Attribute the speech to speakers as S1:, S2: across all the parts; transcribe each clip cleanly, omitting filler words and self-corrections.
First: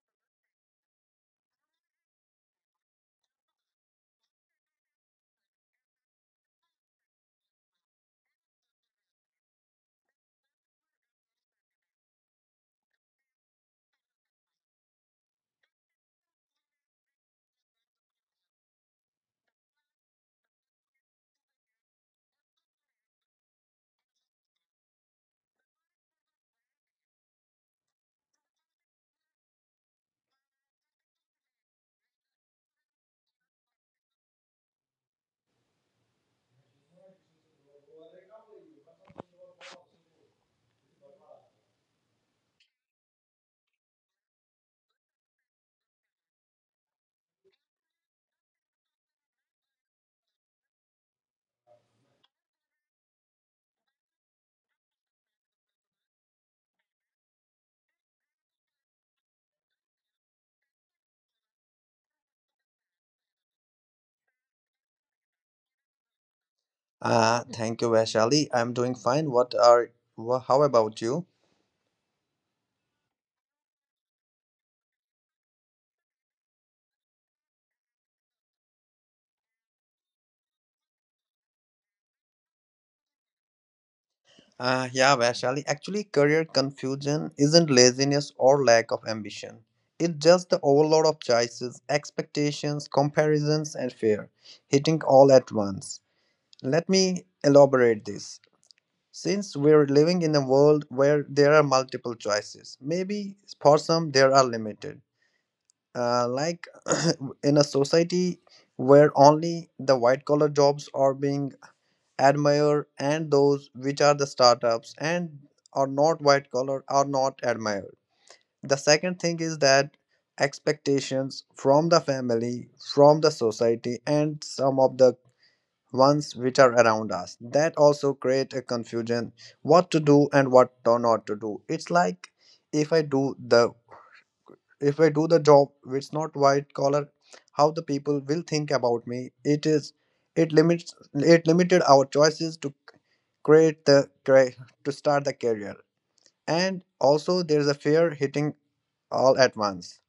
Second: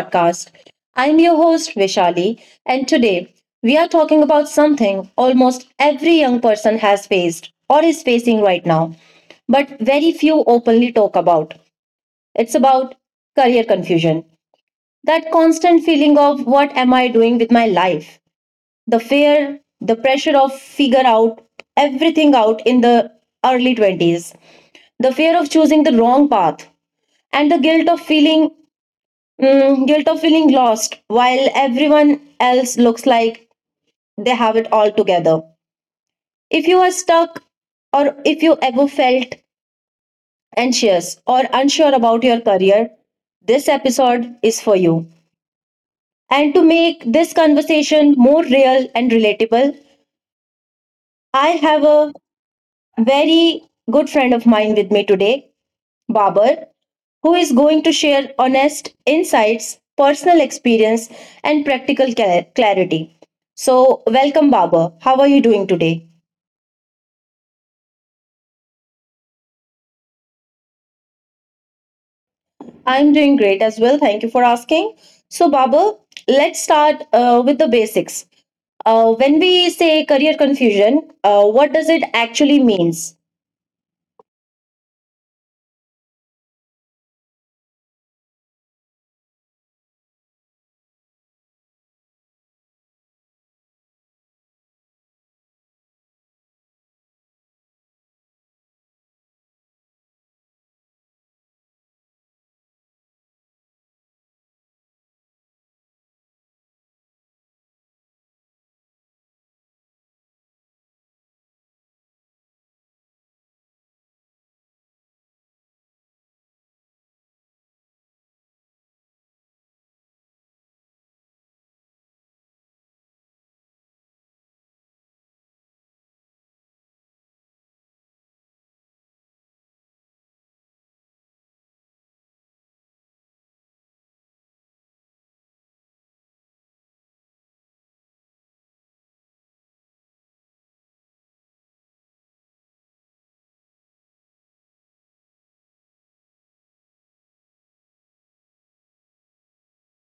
S1: podcast. I'm your host, Vishali, and today we are talking about something almost every young person has faced or is facing right now, but very few openly talk about. It's about career confusion. That constant feeling of what am I doing with my life? The fear, the pressure of figure out everything out in the early 20s, the fear of choosing the wrong path, and the guilt of feeling guilt of feeling lost while everyone else looks like they have it all together. If you are stuck, or if you ever felt anxious or unsure about your career, this episode is for you. And to make this conversation more real and relatable, I have a very good friend of mine with me today. Babar, who is going to share honest insights, personal experience, and practical clarity. So, welcome, Babar. How are you doing today?
S2: Thank you, Vaishali. I'm doing fine. What are, wha How about you?
S1: I'm doing great as well. Thank you for asking. So, Babar, let's start with the basics. When we say career confusion, what does it actually mean?
S2: Yeah, Vaishali, actually, career confusion isn't laziness or lack of ambition. It's just the overload of choices, expectations, comparisons, and fear hitting all at once. Let me elaborate this. Since we're living in a world where there are multiple choices, maybe for some there are limited. Like, in a society where only the white collar jobs are being admired, and those which are the startups and are not white collar are not admired. The second thing is that expectations from the family, from the society, and some of the ones which are around us, that also create a confusion what to do and what to not to do. It's like if i do the if I do the job which is not white collar, how the people will think about me. It is it limits it limited our choices to create the cre- to start the career, and also there's a fear hitting all at once.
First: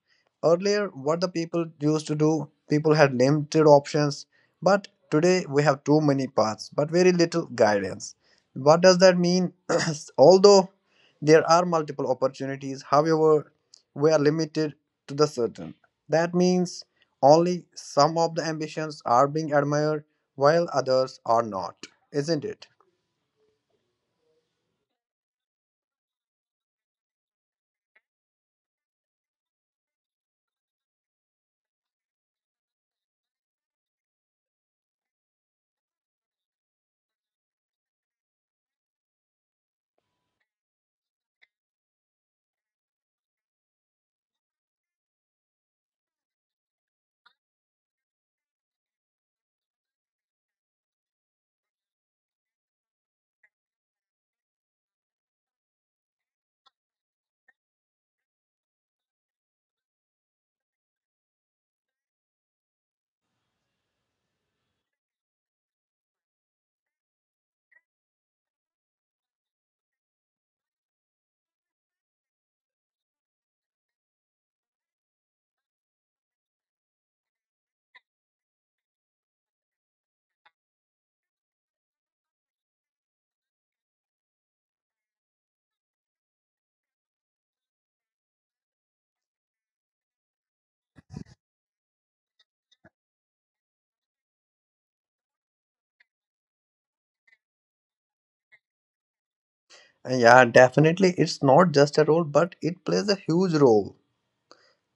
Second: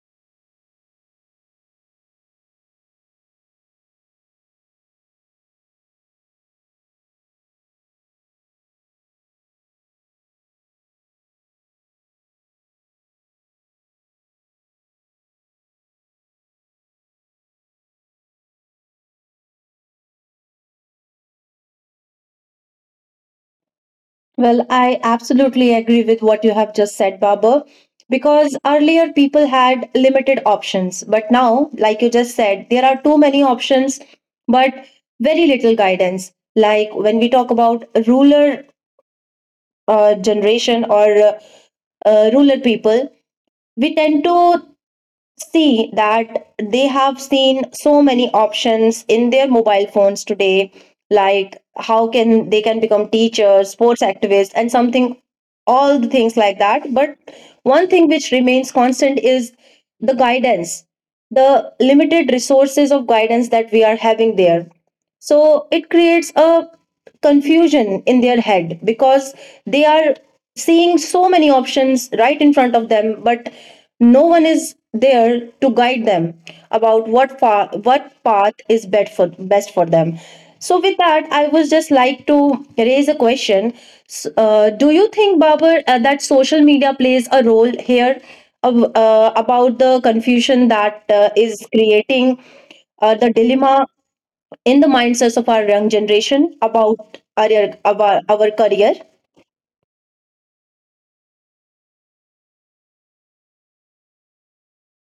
S2: Earlier, what the people used to do, people had limited options, but today we have too many paths but very little guidance. What does that mean? Although there are multiple opportunities, however, we are limited to the certain. That means only some of the ambitions are being admired, while others are not, isn't it?
S1: Well, I absolutely agree with what you have just said, Baba. Because earlier people had limited options, but now, like you just said, there are too many options, but very little guidance. Like when we talk about ruler generation or ruler people, we tend to see that they have seen so many options in their mobile phones today, like how can they can become teachers, sports activists, and something, all the things like that. But one thing which remains constant is the guidance, the limited resources of guidance that we are having there. So it creates a confusion in their head because they are seeing so many options right in front of them, but no one is there to guide them about what path is best for them. So with that, I would just like to raise a question. Do you think, Babar, that social media plays a role here of, about the confusion that is creating the dilemma in the mindsets of our young generation about our career?
S2: Yeah, definitely, it's not just a role but it plays a huge role,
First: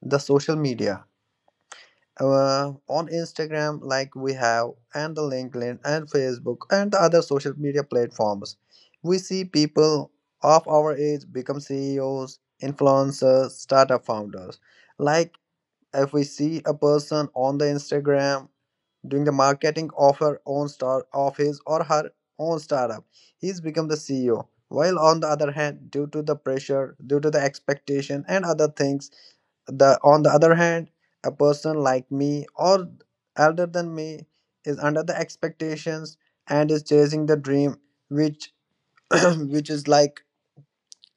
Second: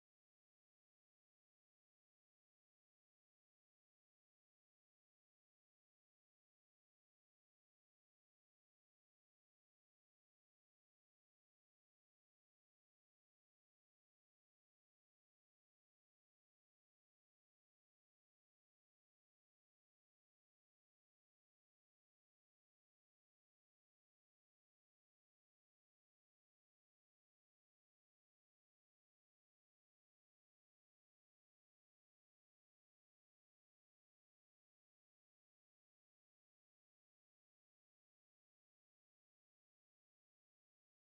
S2: the social media. On Instagram, like we have, and the LinkedIn and Facebook and the other social media platforms. We see people of our age become CEOs, influencers, startup founders. Like, if we see a person on the Instagram doing the marketing of her own star of his or her own startup, he's become the CEO. While on the other hand, due to the pressure, due to the expectation and other things, the on the other hand a person like me or elder than me is under the expectations and is chasing the dream which which is like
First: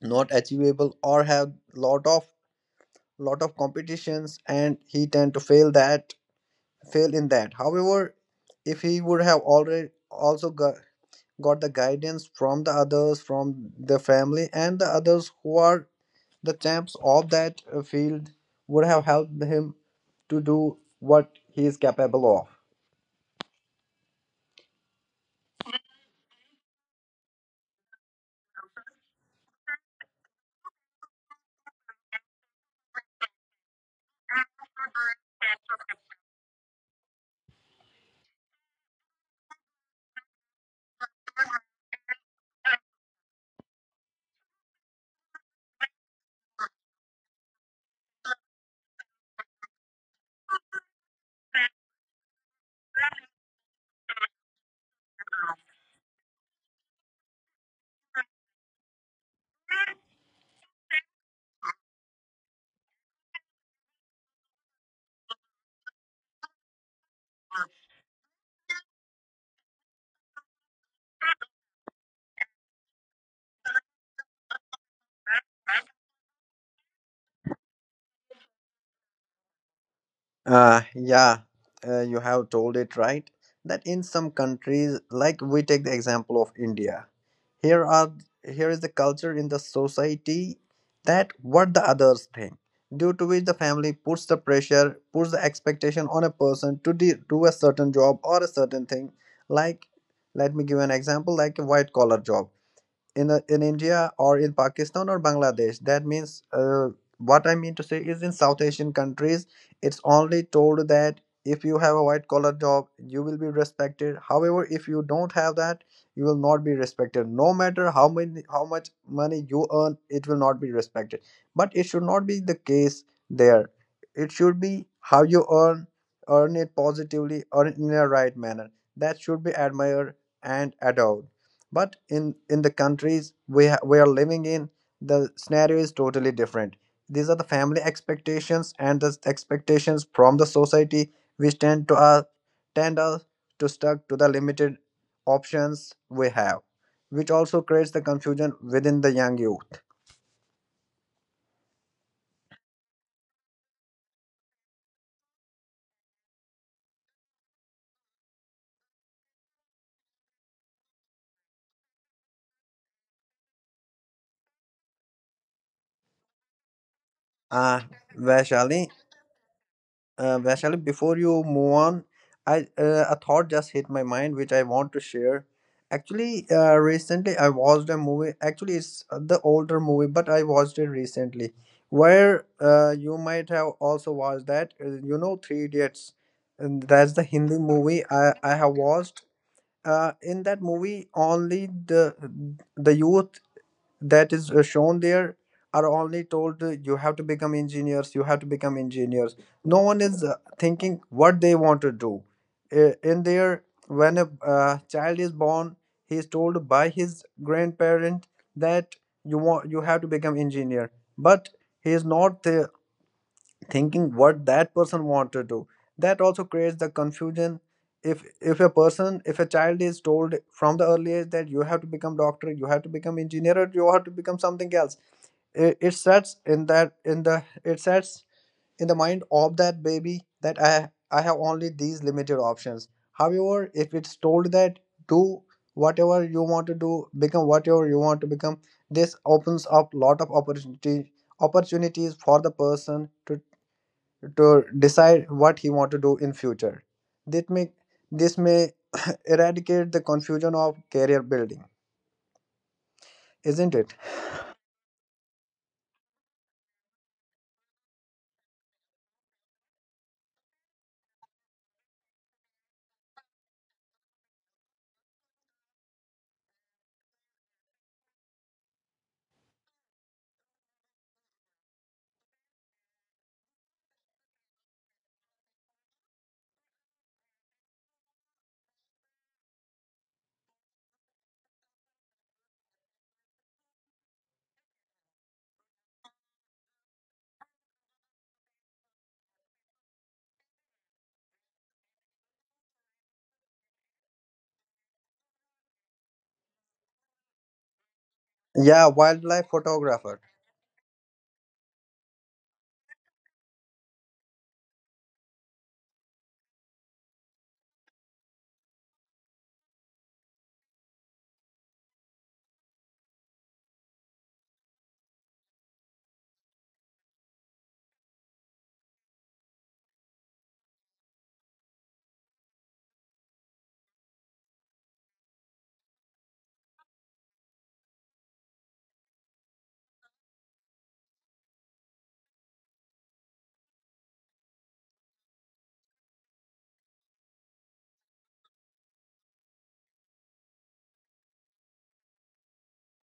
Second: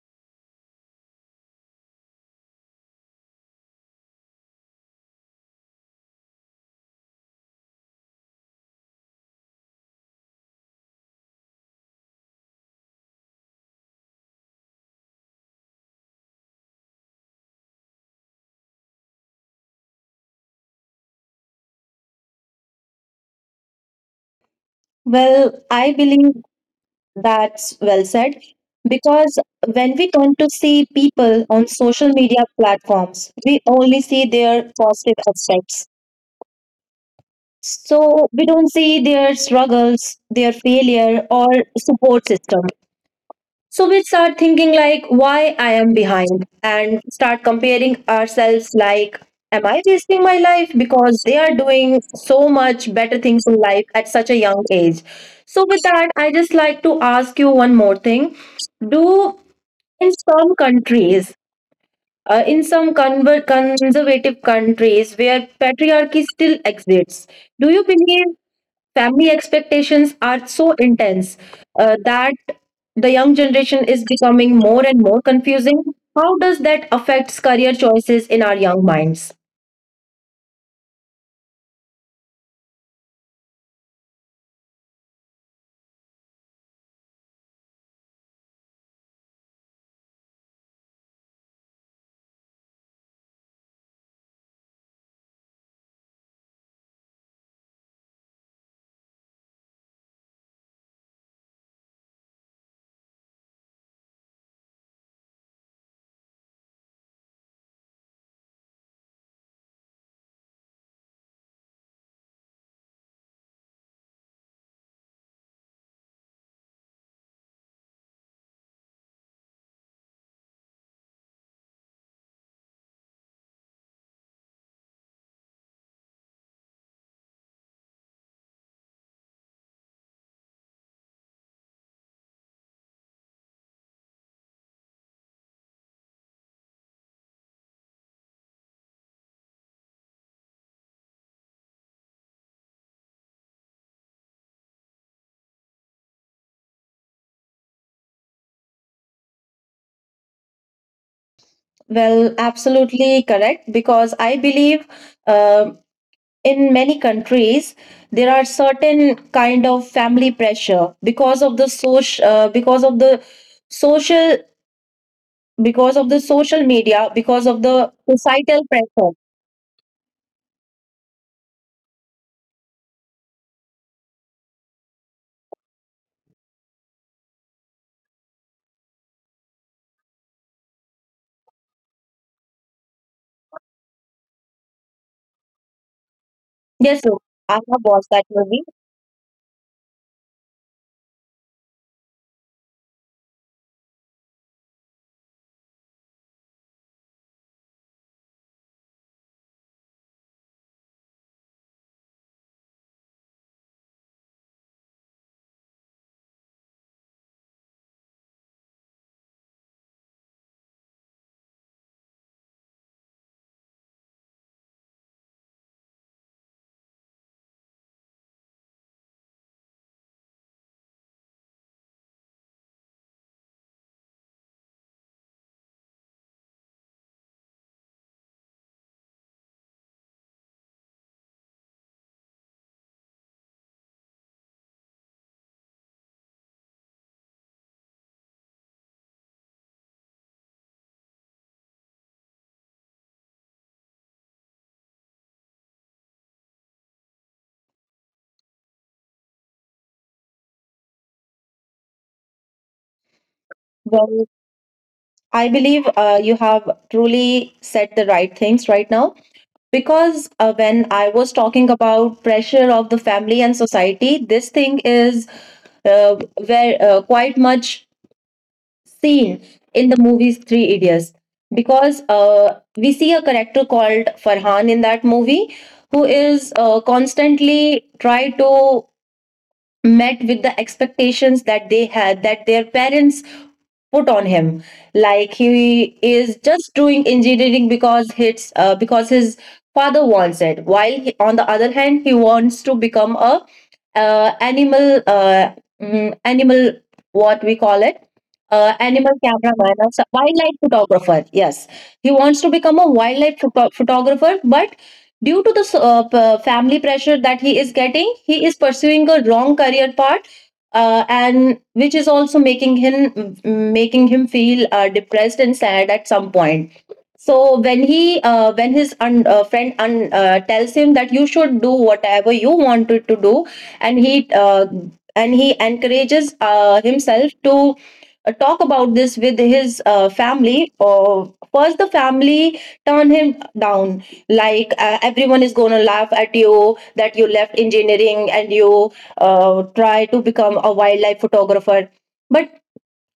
S2: not achievable or have lot of competitions, and he tend to fail in that. However, if he would have already also got the guidance from the others, from the family and the others who are the champs of that field, would have helped him to do what he is capable of.
S1: Well, I believe that's well said because when we come to see people on social media platforms, we only see their positive aspects. So we don't see their struggles, their failure, or support system. So we start thinking like why I am behind and start comparing ourselves like am I wasting my life because they are doing so much better things in life at such a young age. So with that I just like to ask you one more thing. Do in some countries in some conservative countries where patriarchy still exists, do you believe family expectations are so intense that the young generation is becoming more and more confusing. How does that affect career choices in our young minds?
S2: Uh, yeah, you have told it right, that in some countries, like we take the example of India, here are here is the culture in the society that what the others think, due to which the family puts the pressure, puts the expectation on a person to do a certain job or a certain thing. Like, let me give an example, like a white collar job in India or in Pakistan or Bangladesh. That means what I mean to say is in South Asian countries, it's only told that if you have a white collar job, you will be respected. However, if you don't have that, you will not be respected. No matter how much money you earn, it will not be respected. But it should not be the case there. It should be how you earn, earn it positively, earn it in a right manner. That should be admired and adored, but in the countries we are living in, the scenario is totally different. These are the family expectations and the expectations from the society, which tend us to stuck to the limited options we have, which also creates the confusion within the young youth.
S1: Well, absolutely correct, because I believe uh, in many countries there are certain kind of family pressure because of the social, because of the social media, because of
S2: ah
S1: the societal
S2: Vaishali,
S1: pressure.
S2: Vaishali, before you move on, I a thought just hit my mind which I want to share. Actually, recently I watched a movie. Actually, it's the older movie, but I watched it recently. Where you might have also watched that. You know, Three Idiots. And
S1: Yes, sir,
S2: that's the
S1: I
S2: Hindi
S1: have
S2: movie
S1: watched that
S2: I
S1: movie.
S2: have watched. In that movie, only the youth that is shown there are only told, you have to become engineers. No one is thinking what they want to do. In there, when a child is born, he is told by his grandparent that you have to become engineer, but he is not thinking what that person wanted to do. That also creates the confusion. if if a person if a child is told from the early age that you have to become doctor, you have to become engineer, or you have to become something else, it sets in that in the it sets in the mind of that baby that I have only these limited options. However, if it's told that do whatever you want to do, become whatever you want to become, this opens up lot of opportunity opportunities for the person to decide what he want to do in future. That may This may eradicate the confusion of career building, isn't it?
S1: Well, I believe you have truly said the right things right now because when I was talking about pressure of the family and society, this thing is very quite much seen in the movies Three Idiots because we see a character called Farhan in that movie who is constantly try to met with the expectations that they had, that their parents put on him. Like he is just doing engineering because his father wants it, while he, on the other hand, he wants to become a uh, animal uh, animal, what we call it,
S2: Yeah,
S1: animal
S2: wildlife
S1: cameraman, or
S2: photographer.
S1: wildlife photographer, yes. He wants to become a wildlife photo- photographer, but due to the family pressure that he is getting, he is pursuing a wrong career path, and which is also making him, making him feel depressed and sad at some point. So when he when his friend tells him that you should do whatever you wanted to do, and he uh, and he encourages himself to talk about this with his family. Or first the family turn him down, like everyone is going to laugh at you that you left engineering and you try to become a wildlife photographer. But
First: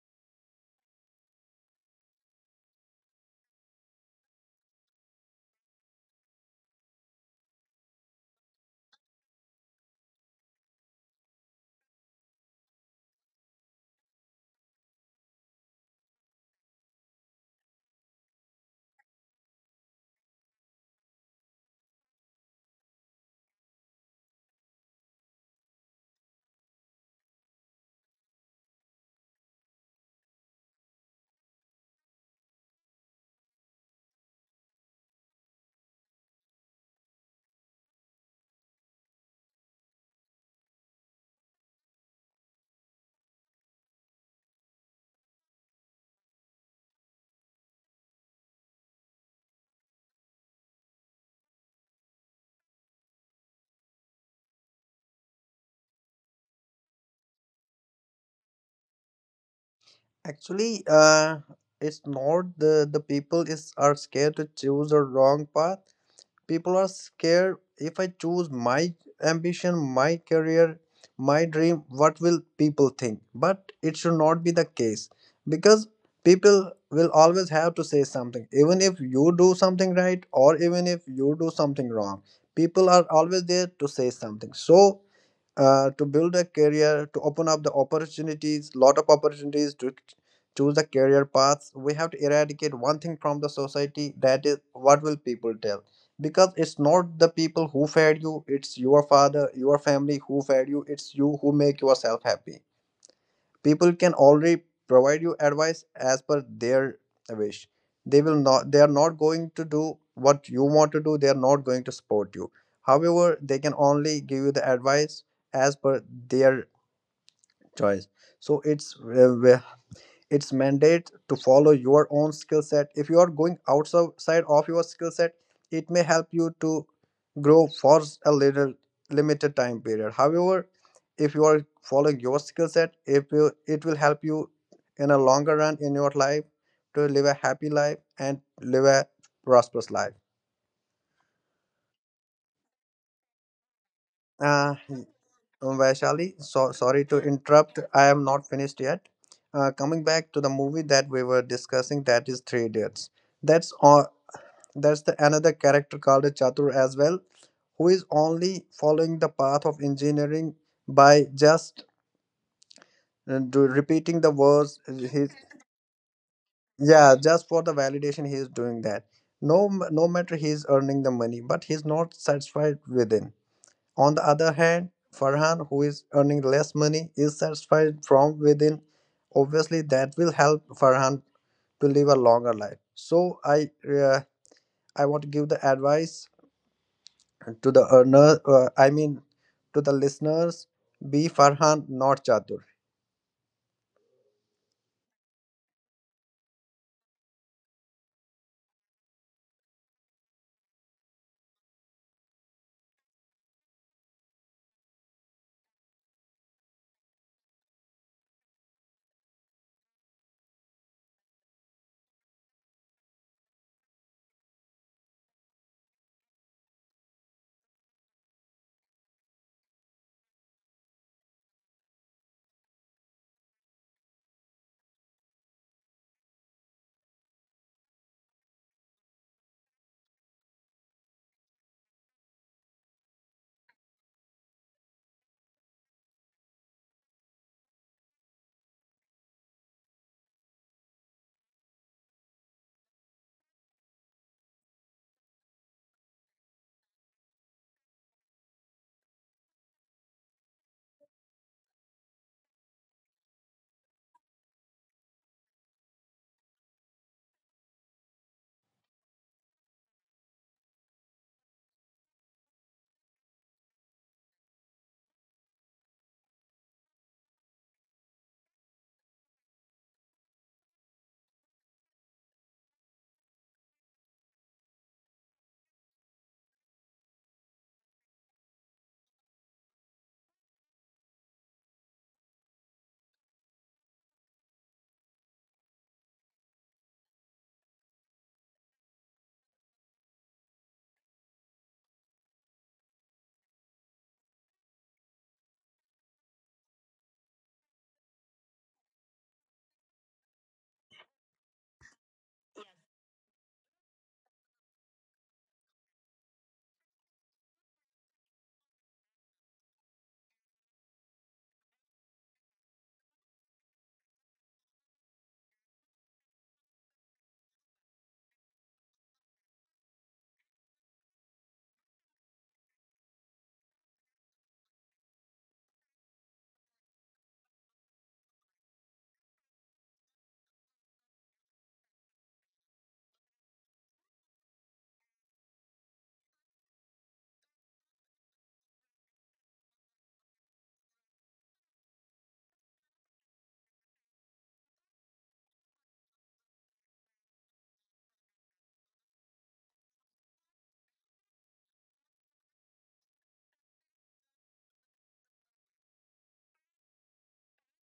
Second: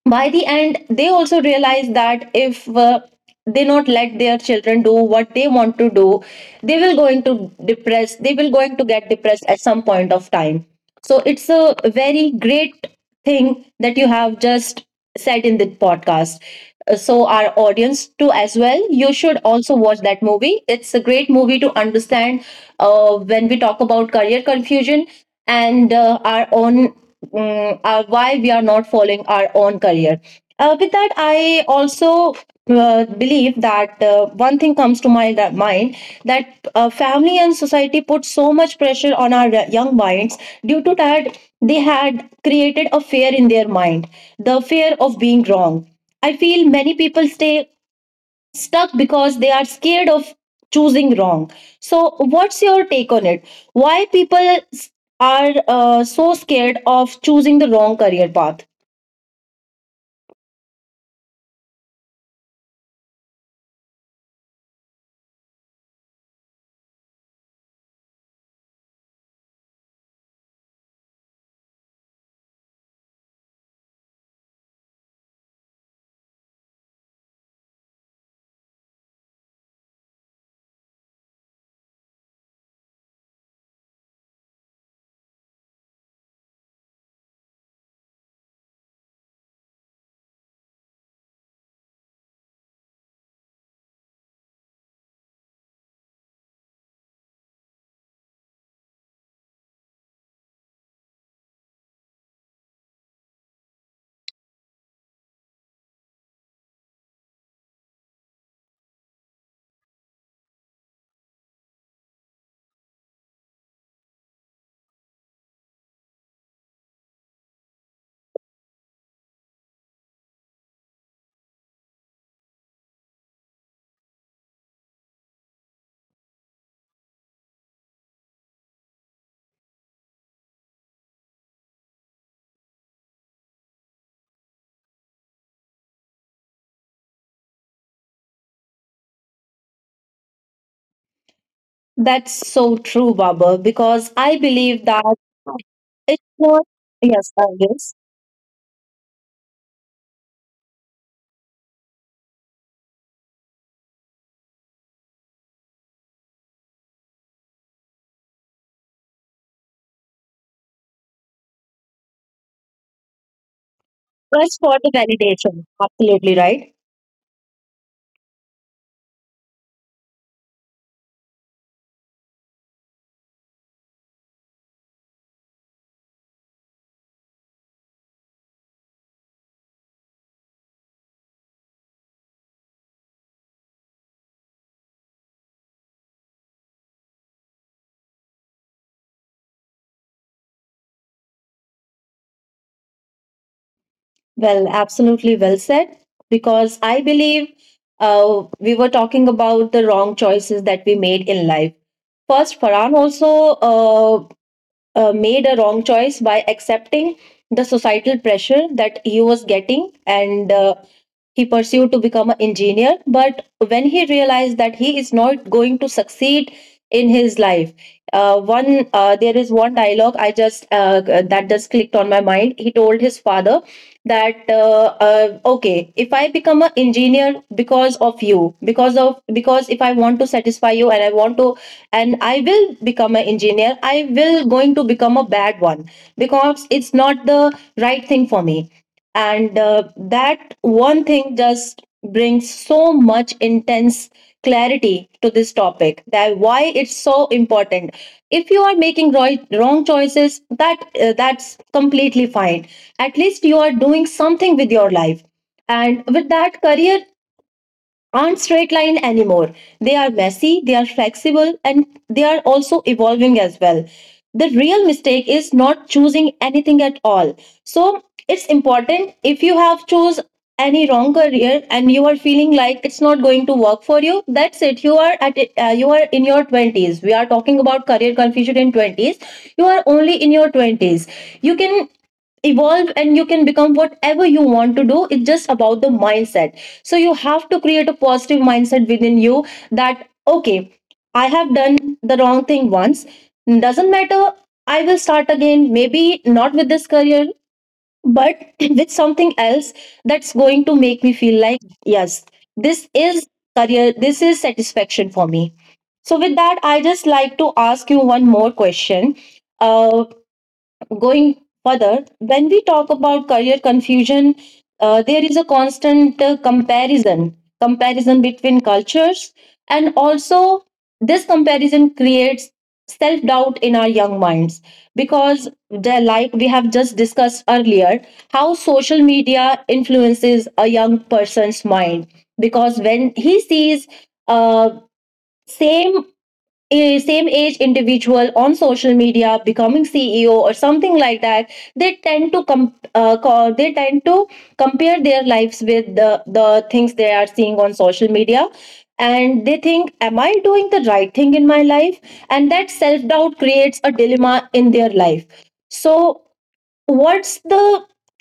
S1: by the end, they also realize that if they not let their children do what they want to do, they will going to get depressed at some point of time. So it's a very great thing that you have just said in the podcast. So our audience too, as well, you should also watch that movie. It's a great movie to understand when we talk about career confusion and our own why we are not following our own career. With that, I also believe that one thing comes to my that mind, that family and society put so much pressure on our young minds, due to that they had created a fear in their mind, the fear of being wrong. I feel many people stay stuck because they are scared of choosing wrong. So, what's your take on it? Why people s- are so scared of choosing the wrong career path?
S2: Actually, it's not the people is are scared to choose the wrong path. People are scared, if I choose my ambition, my career, my dream, what will people think? But it should not be the case, because people will always have to say something, even if you do something right or even if you do something wrong. People are always there to say something. So, to build a career, to open up the opportunities lot of opportunities, to choose the career paths, we have to eradicate one thing from the society, that is, what will people tell. Because it's not the people who fed you, it's your father, your family who fed you. It's you who make yourself happy. People can already provide you advice as per their wish. They are not going to do what you want to do. They are not going to support you. However, they can only give you the advice as per their choice. So it's mandate to follow your own skill set. If you are going outside of your skill set, it may help you to grow for a little limited time period. However, if you are following your skill set if you, it will help you in a longer run in your life to live a happy life and live a prosperous life.
S1: That's so true, Baba, because I
S2: uh,
S1: believe that it's
S2: Vaishali,
S1: not,
S2: so sorry to
S1: yes, I
S2: interrupt.
S1: guess,
S2: I am not finished yet. Coming back to the movie that we were discussing, that is Three Idiots. That's all. That's the another character called Chatur as well, who is only following the path of engineering by just repeating the
S1: press for the
S2: words. He's
S1: validation. Absolutely right.
S2: yeah, just for the validation he is doing that. No matter he is earning the money, but he's not satisfied within. On the other hand, Farhan, who is earning less money, is satisfied from within. Obviously, that will help Farhan to live a longer life. I want to give the advice to the I mean, to the listeners, be Farhan, not Chatur.
S1: Well, absolutely well said, because I believe we were talking about the wrong choices that we made in life. First, Farhan also made a wrong choice by accepting the societal pressure that he was getting, and he pursued to become an engineer, but when he realized that he is not going to succeed in his life, one there is one dialogue I just that just clicked on my mind. He told his father that okay, if I become an engineer because of you, because of, because if I want to satisfy you and I want to, and I will become an engineer, I will going to become a bad one because it's not the right thing for me. And that one thing just brings so much intense clarity to this topic, that why it's so important. If you are making wrong choices, that that's completely fine. At least you are doing something with your life. And with that, career aren't straight line anymore. They are messy, they are flexible, and they are also evolving as well. The real mistake is not choosing anything at all. So it's important, if you have chose any wrong career and you are feeling like it's not going to work for you, that's it. You are at you are in your 20s. We are talking about career confusion in 20s. You are only in your 20s. You can evolve and you can become whatever you want to do. It's just about the mindset. So you have to create a positive mindset within you, that okay, I have done the wrong thing once, doesn't matter. I will start again, maybe not with this career, but with something else, that's going to make me feel like, yes, this is career, this is satisfaction for me. So with that I just like to ask you one more question. Uh Going further, when we talk about career confusion, there is a constant comparison, comparison between cultures, and also this comparison creates self doubt in our young minds because, they're like we have just discussed earlier, how social media influences a young person's mind. Because when he sees uh, same same age individual on social media becoming CEO or something like that, they tend to compare their lives with the things they are seeing on social media, and they think am I doing the right thing in my life. And that self doubt creates a dilemma in their life. So what's the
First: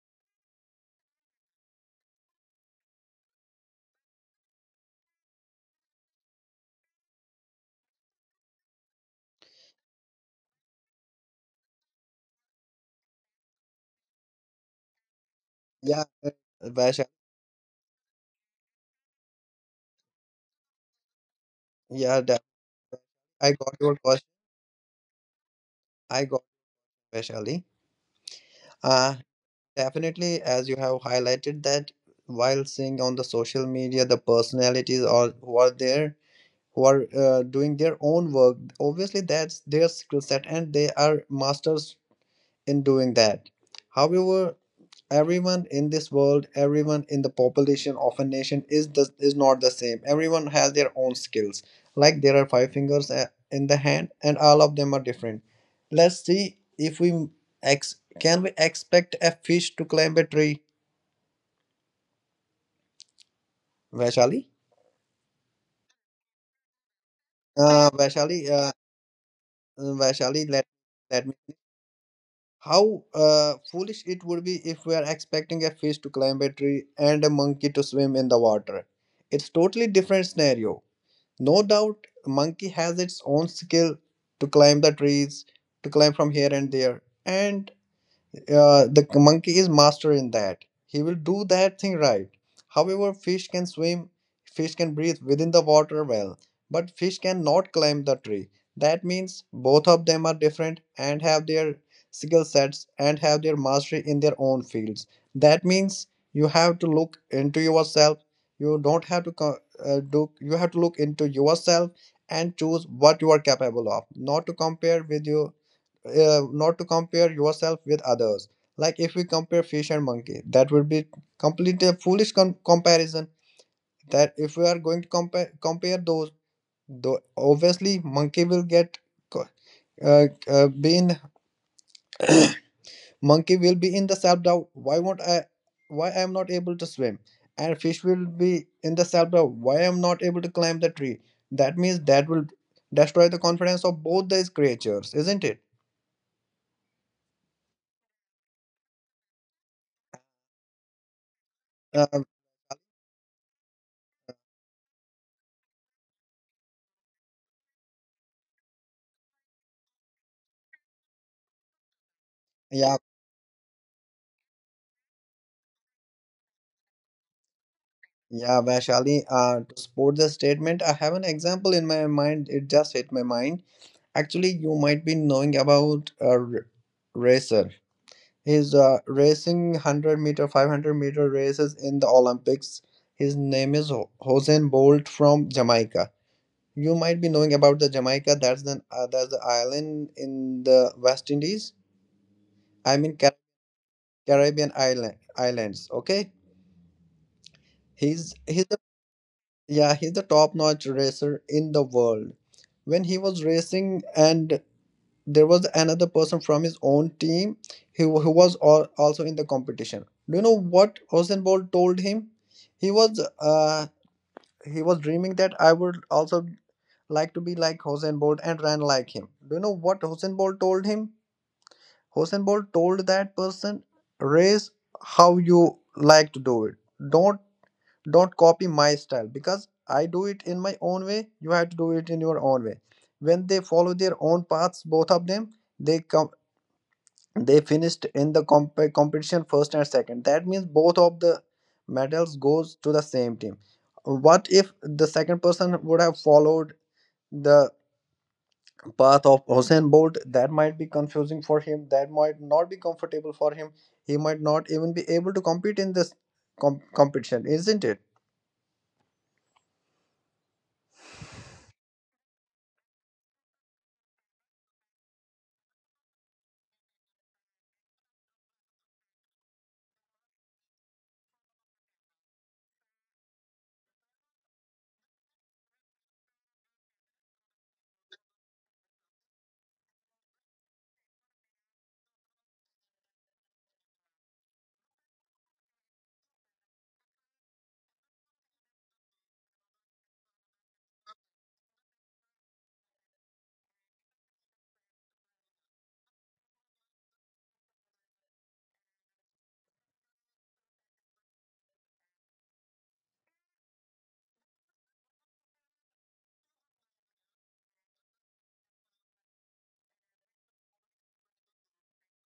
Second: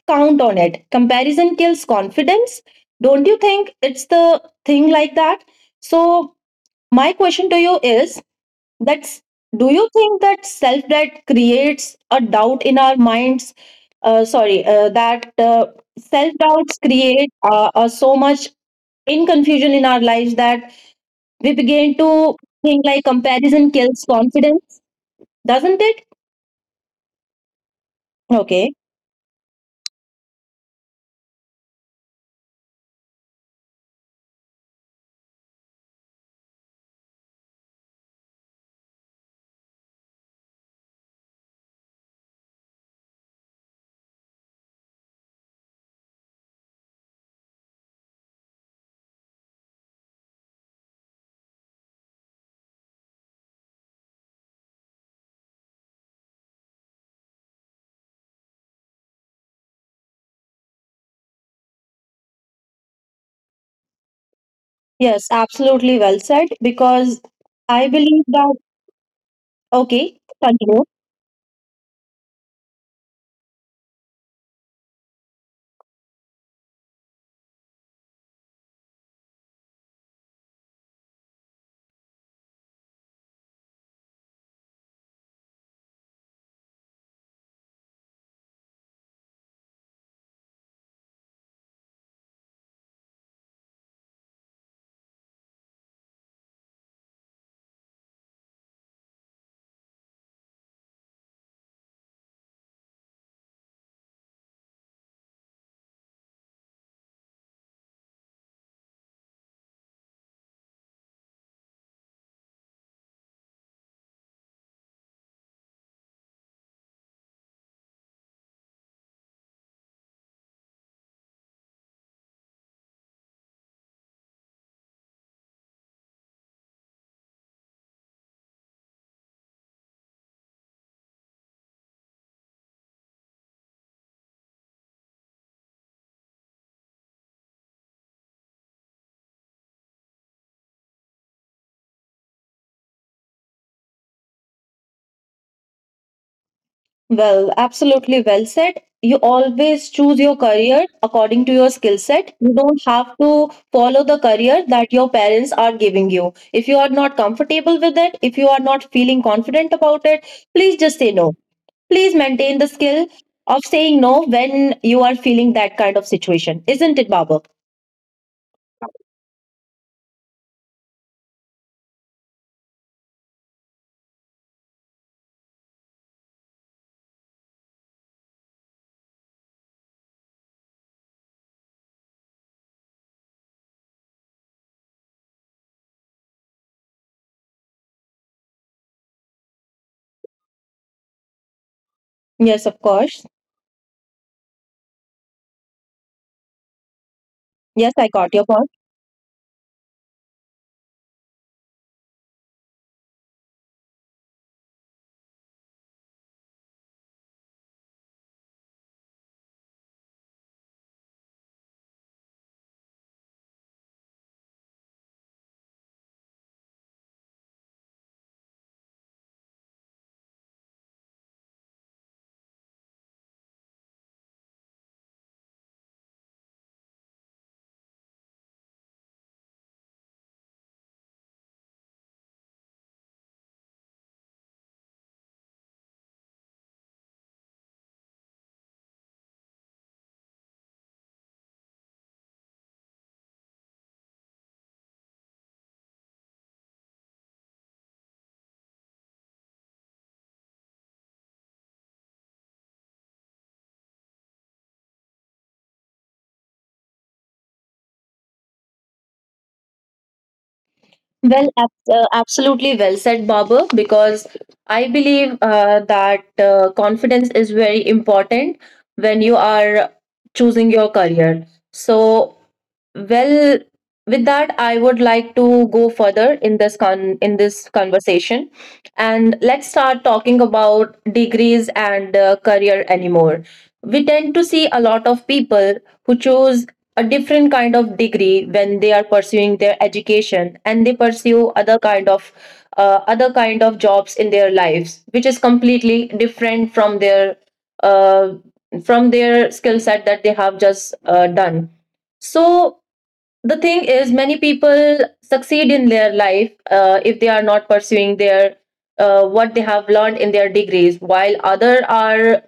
S1: count on it, comparison kills confidence, don't you think it's the thing like that? So my question to you is, that's, do you think that self doubt creates a doubt in our minds? Sorry, that
S2: Yeah, uh,
S1: Self doubts
S2: Vaishali.
S1: create so much in confusion in our lives, that we begin
S2: Yeah,
S1: to
S2: def-
S1: think like
S2: I
S1: comparison
S2: got your
S1: kills
S2: question.
S1: confidence, doesn't it?
S2: I got Vaishali.
S1: Okay,
S2: Uh, Definitely, as you have highlighted, that while seeing on the social media, the personalities are who are there, who are doing their own work. Obviously, that's their skill set, and they are masters in doing that. However, everyone in the population of a nation is not the same. Everyone has their own skills. Like, there are five fingers in the hand and all of them are different. Let's see, if we can we expect a fish to climb a tree, Vaishali?
S1: yes, absolutely well said. Because I
S2: uh,
S1: believe
S2: vaishali
S1: that,
S2: uh,
S1: okay,
S2: vaishali
S1: continue.
S2: let me, how foolish it would be if we are expecting a fish to climb a tree and a monkey to swim in the water. It's totally different scenario. No doubt, a monkey has its own skill to climb the trees, to climb from here and there, and the monkey is master in that. He will do that thing right. However, fish can swim, fish can breathe within the water well, but fish cannot climb the tree. That means both of them are different and have their skill sets and have their mastery in their own fields. That means you have to look into yourself. You don't have to co- do. You have to look into yourself and choose what you are capable of, not to compare with you not to compare yourself with others. Like if we compare fish and monkey, that would be completely a foolish comparison. That if we are going to compare those, though obviously monkey will co- be in monkey will be in the self doubt. Why won't I? Why I am not able to swim? And fish will be in the self doubt. Why I am not able to climb the tree? That means that will destroy the confidence of both these creatures, isn't it?
S1: Well, absolutely well said. You always choose your career according to your skill
S2: Uh,
S1: set. You don't have to follow the career that your parents are giving you. If you are not comfortable with it, if you are not feeling confident about it, please just say no. Please maintain the
S2: yeah,
S1: skill of saying no when you are feeling that kind of situation. Isn't it, Baba?
S2: Yeah, Vaishali, to support the statement, I have an example in my mind. It just hit my mind. Actually, you might be knowing about a racer. He's racing 100 meter, 500-meter races in the Olympics. His name is Hossein Bolt from Jamaica. You might be knowing about the Jamaica. That's the island in the West Indies.
S1: Yes, of
S2: I mean
S1: course.
S2: Caribbean islands. Okay,
S1: Yes, I got
S2: he's
S1: your point.
S2: he's yeah, he's the top-notch racer in the world. When he was racing, and there was another person from his own team who was also in the competition. Do you know what Usain Bolt told him? He was uh, he was dreaming that I would also like to be like Usain Bolt and run like him. Do you know what Usain Bolt told him? Usain Bolt told that person, race how you like to do it. Don't don't copy my style because I do it in my own way. You have to do it in your own way. When they follow their own paths, both of them, they come they finished in the competition first and second. That means both of the medals goes to the same team. What if the second person would have followed the path of Hussein Bolt? That might be confusing for him. That might not be comfortable for him. He might not even be able to compete in this competition, isn't it?
S1: Well, absolutely well said, Babu, because I believe that confidence is very important when you are choosing your career. So, well, with that, I would like to go further in this conversation, and let's start talking about degrees and career anymore. We tend to see a lot of people who choose a different kind of degree when they are pursuing their education, and they pursue other kind of jobs in their lives, which is completely different uh, from their skill set that they have just done. So the thing is, many people succeed in their life if they are not pursuing their what they have learned in their degrees, while other are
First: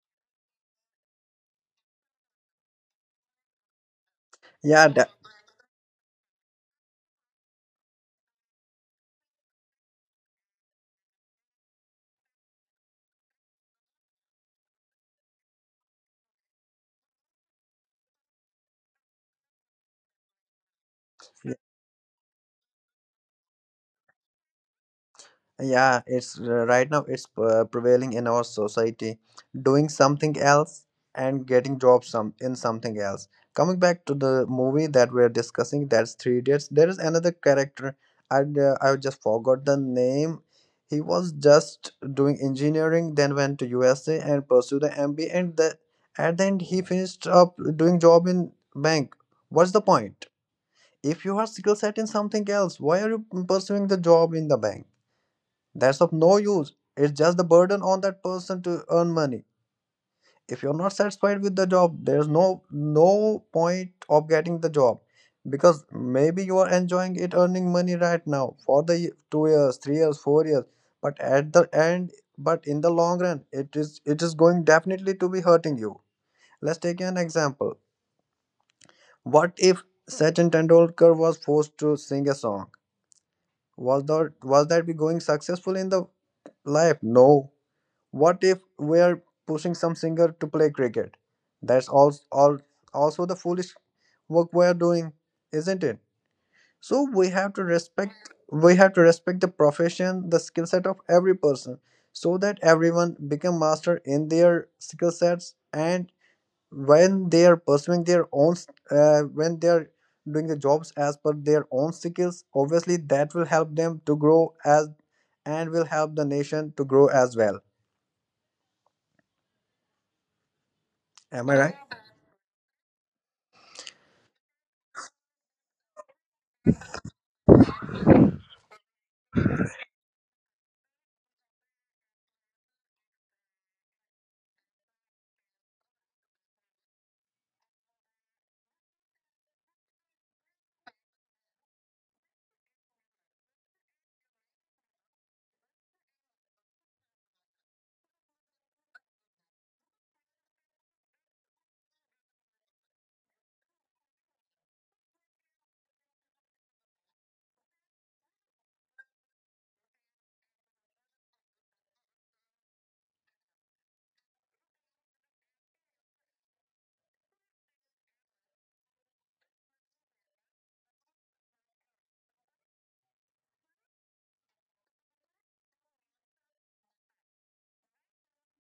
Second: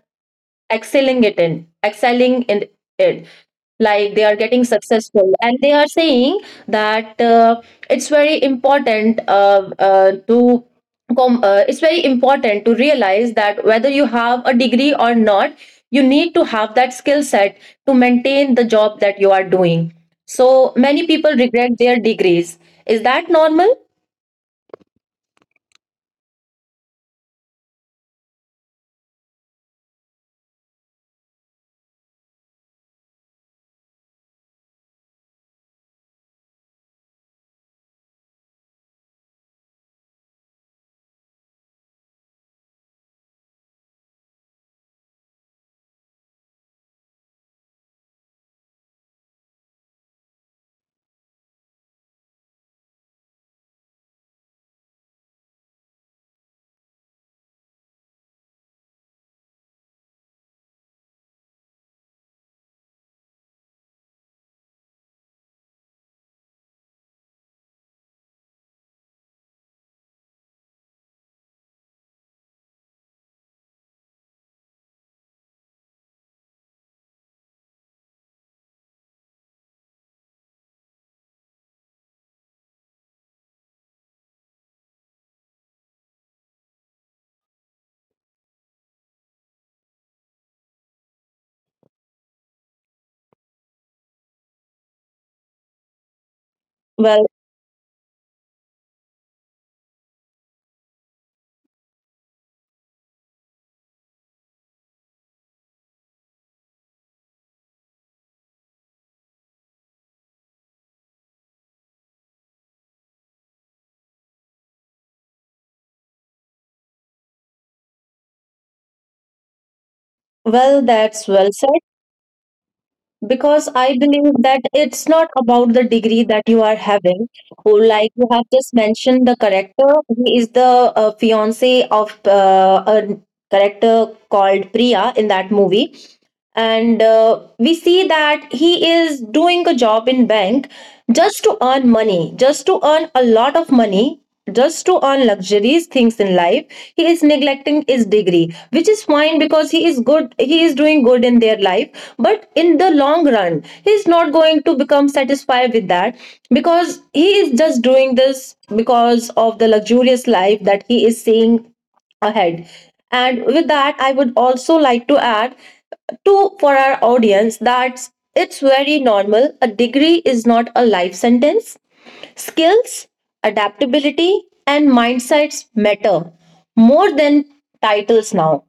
S1: excelling it in excelling in it, like they are getting
S2: Yeah, that,
S1: successful, and they are saying that it's very important to it's very important to realize that whether you have a degree or not, you need to have that skill set to maintain the job that you are doing. So many people regret their degrees. Is that normal?
S2: Yeah, it's right now it's prevailing in our society. Doing something else and getting jobs some in something else. Coming back to the movie that we're discussing, that's Three Idiots. There is another character. I just forgot the name. He was just doing engineering, then went to USA and pursued the MBA, and the at the end he finished up doing job in bank. What's the point? If you are skill set in something else, why are you pursuing the job in the bank? That's of no use. It's just the burden on that person to earn money. If you're not satisfied with the job, there's no point of getting the job because maybe you are enjoying it earning money right now for the 2 years, 3 years, 4 years. But at the end, but in the long run, it is going definitely to be hurting you. Let's take an example. What if Sachin Tendulkar was forced to sing a song? Was that be going successful in the life? No. What if we're pushing some singer to play cricket? That's all also the foolish work we're doing, isn't it? So
S1: well
S2: we have to respect the profession, the skill set of every person, so that everyone become master in their skill sets and when they are pursuing their own when they are doing the jobs as per their own skills, obviously that will help them to grow, as and will help the nation to grow as well.
S1: well, that's well
S2: Am I
S1: said,
S2: right?
S1: because I believe that it's not about the degree that you are having. Or like you have just mentioned, the character, he is the fiance of a character called Priya in that movie, and we see that he is doing a job in bank just to earn money, just to earn a lot of money. Just to earn luxuries, things in life, he is neglecting his degree, which is fine because he is good. He is doing good in their life, but in the long run he's not going to become satisfied with that, because he is just doing this because of the luxurious life that he is seeing ahead. And with that, I would also like to add to for our audience that it's very normal, a degree is not a life sentence. Skills, adaptability, and mindsets matter more than titles now.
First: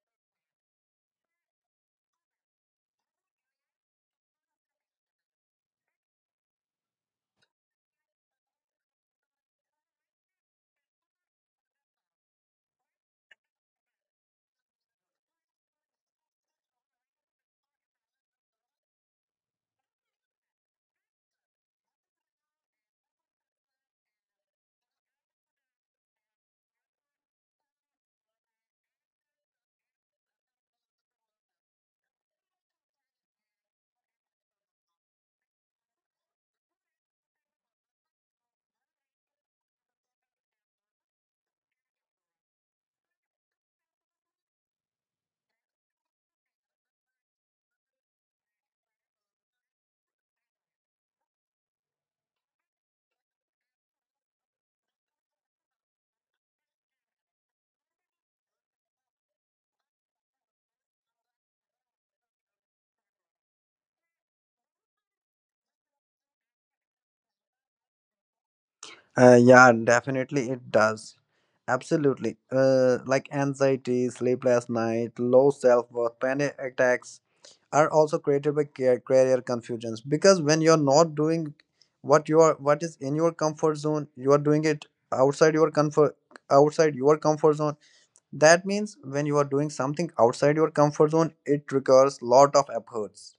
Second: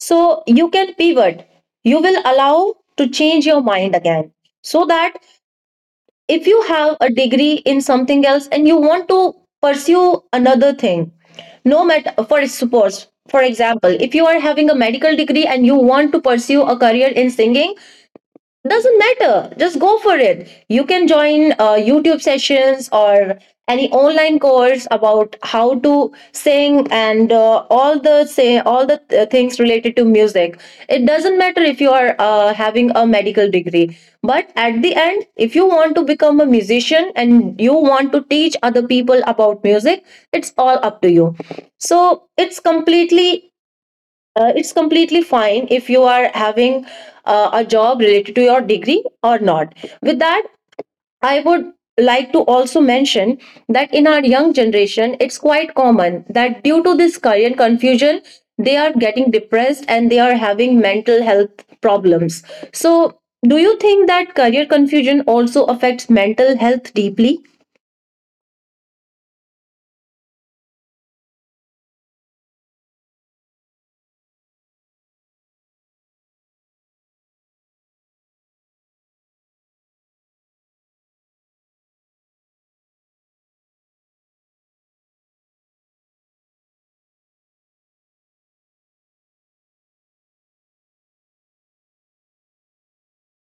S1: So you can pivot. You will allow to change your mind again. So that if you have a degree in something else and you want to pursue another thing, no matter, for suppose for example, if you are having a medical degree and you want to pursue a career in singing, doesn't matter, just go for it. You can join youtube sessions or any online course about how to sing and all the say all the things related to music. It doesn't matter if you are having a medical degree, but at the end, if you want to become a musician and you want to teach other people about music, it's all up to you. So it's completely it's completely fine if you are having a job related to your degree or not. With that, I would like to also mention that in our young generation, it's quite common that due to this career confusion, they are getting depressed and they are having mental health problems. So, do you think that career confusion also affects mental health deeply?
S2: Yeah, definitely it does. Absolutely. Like anxiety, sleepless night, low self worth, panic attacks are also created by career confusions, because when you're not doing what you are, what is in your comfort zone, you are doing it outside your comfort outside your comfort zone. That means when you are doing something outside your comfort zone, it requires lot of efforts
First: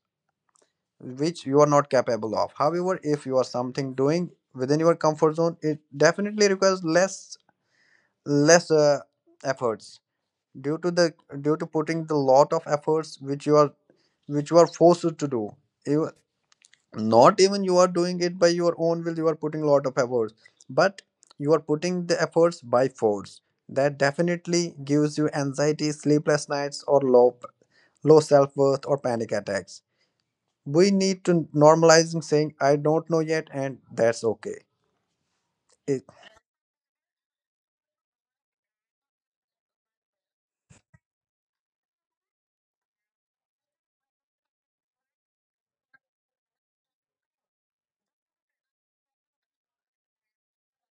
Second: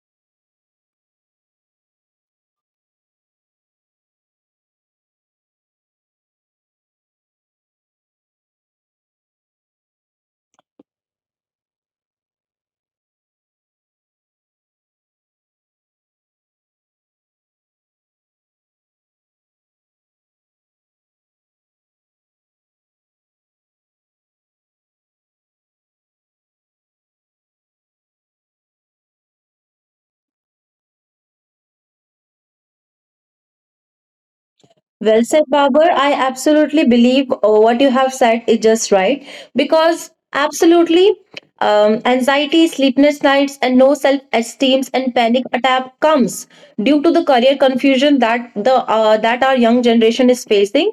S2: which you are not capable of. However, if you are something doing within your comfort zone, it definitely requires less less uh, efforts due to the due to putting the lot of efforts which you are forced to do. You, not even you are doing it by your own will. You are putting a lot of efforts, but you are putting the efforts by force. That definitely gives you anxiety, sleepless nights, or low self worth or panic attacks. We need to normalize saying I don't know yet, and that's okay.
S1: Well said, Babar.
S2: it,
S1: I absolutely believe what you have said is just right, because absolutely anxiety, sleepless nights, and no self-esteem and panic attack comes due to the career confusion that the that our young generation is facing.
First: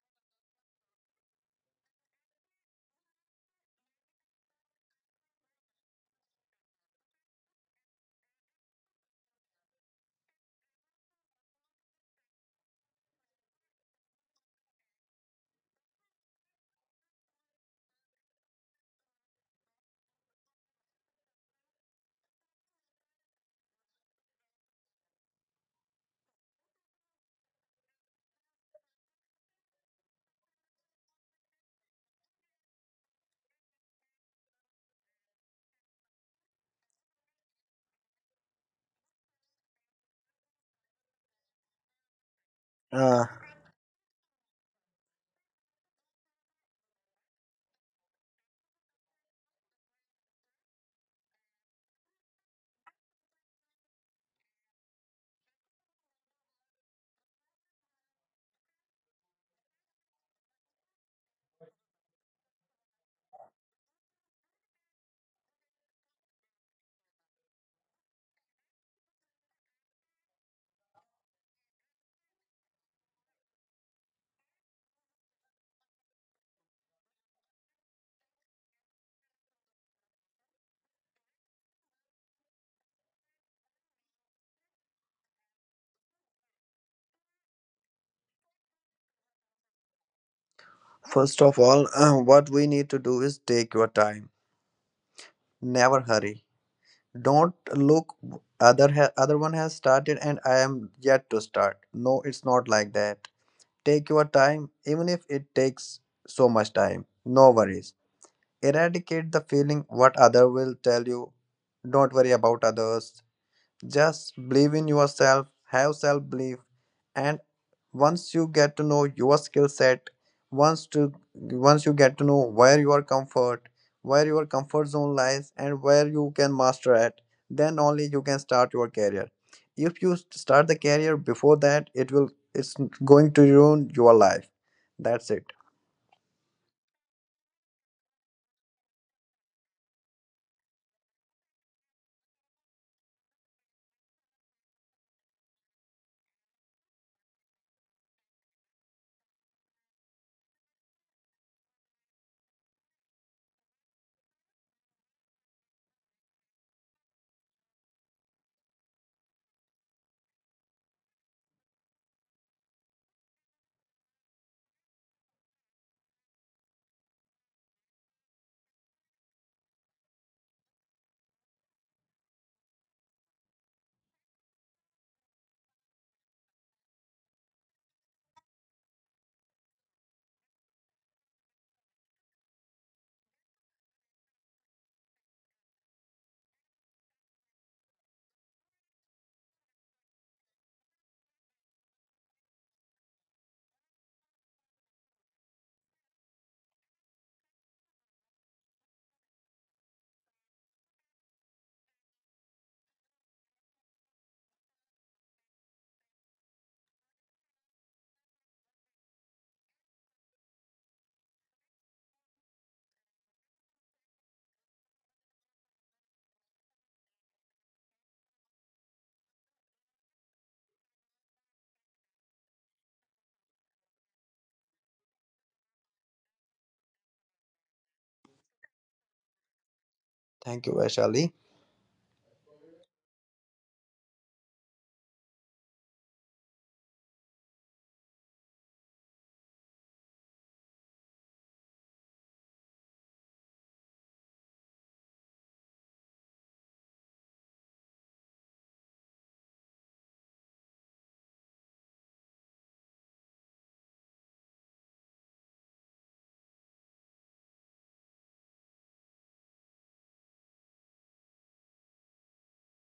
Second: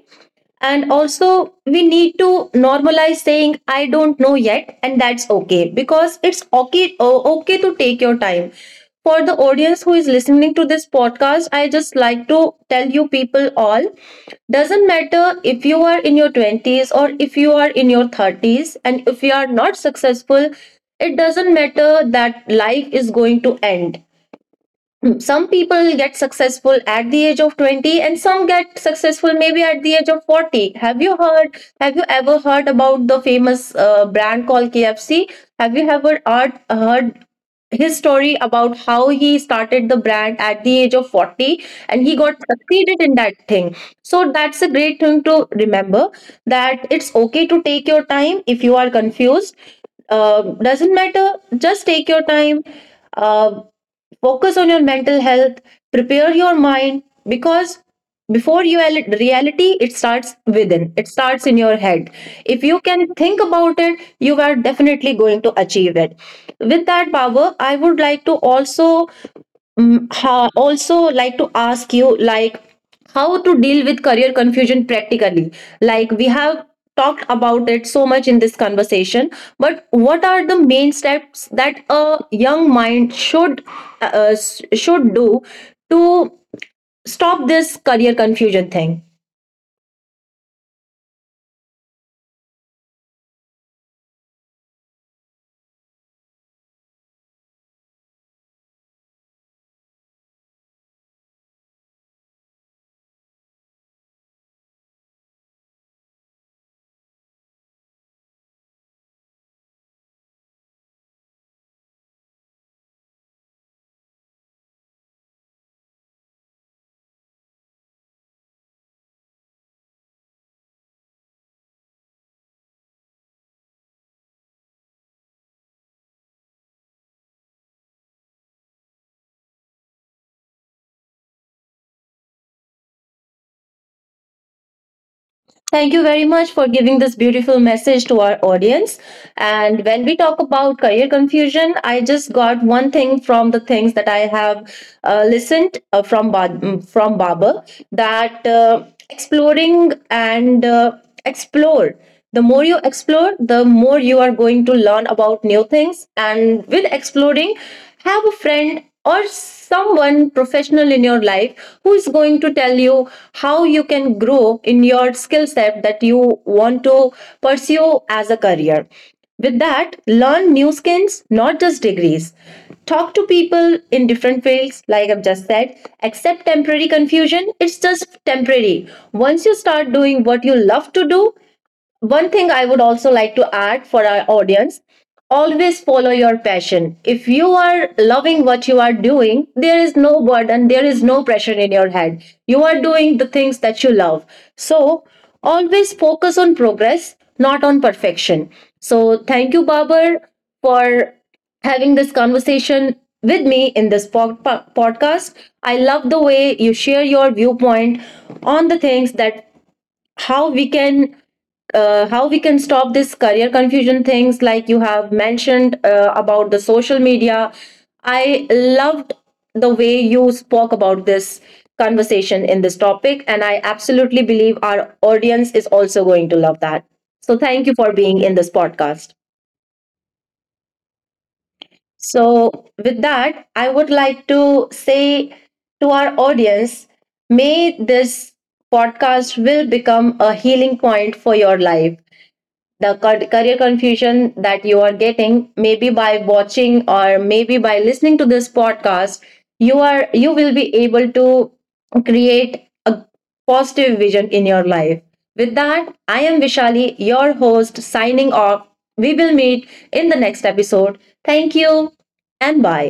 S1: And also, we need to normalize saying, I don't know yet, and that's okay, because it's okay, okay to take your time. For the audience who is listening to this podcast, I just like to tell you people all, doesn't matter if you are in your 20s or if you are in your 30s, and if you are not successful, it doesn't matter that life is going to end. Some people get successful at the age of 20 and some get successful maybe at the age of 40. Have you heard, have you ever heard about the famous brand called KFC? Have you ever heard his story about how he started the brand at the age of 40 and he got succeeded in
S2: uh,
S1: that thing? So that's a great thing to remember, that it's okay to take your time if you are confused. uh, doesn't matter, just take your time. uh, Focus on your mental health, prepare your mind, because before you reality, it starts within, it starts in your head. If you can think about it, you are definitely going to achieve it. With that power, I would like to also also like to ask you, like, how to deal with career confusion practically. Like, we have talked about it so much in this conversation, but what are the main steps that a young mind should should do to stop this career confusion thing?
S2: First of all, what we need to do is take your time. Never hurry. Don't look, other other one has started and I am yet to start. No, it's not like that. Take your time. Even if it takes so much time, no worries. Eradicate the feeling what other will tell you. Don't worry about others. Just believe in yourself, have self belief. And once you get to know your skill set, once you get to know where your comfort zone lies and where you can master at, then only you can start your career. If you start the career before that, it will, it's going to ruin your life. That's it.
S1: Thank you very much for giving this beautiful message to our audience. And when we talk about career confusion, I just got one thing from the things that I have listened from Baba, that exploring and explore. The more you explore, the more you are going to learn about new things. And with exploring, have a friend or someone professional in your life who is going to tell you how you can grow in your skill set that you want to pursue as a career. With that, learn new skills, not just degrees. Talk to people in different fields, like I've just said. Accept temporary confusion, it's just temporary. Once you start doing what you love to do, one thing I would also like to add for our audience, always follow your passion. If you are loving what you are doing, there is no burden, there is no pressure in your head. You are doing the things that you love. So, always focus on progress, not on perfection. So, thank you, Babar, for having this conversation with me in this podcast. I love the way you share your viewpoint on the things that how we can how we can stop this career confusion things, like you have mentioned about the social media. I loved the way you spoke about this conversation in this topic, and I absolutely believe our audience is also going to love that. So thank you for being in this podcast.
S2: Thank you, Vaishali.
S1: So with that, I would like to say to our audience, may this podcast will become a healing point for your life. The career confusion that you are getting, maybe by watching or maybe by listening to this podcast, you will be able to create a positive vision in your life. With that, I am Vishali, your host, signing off. We will meet in the next episode. Thank you and bye.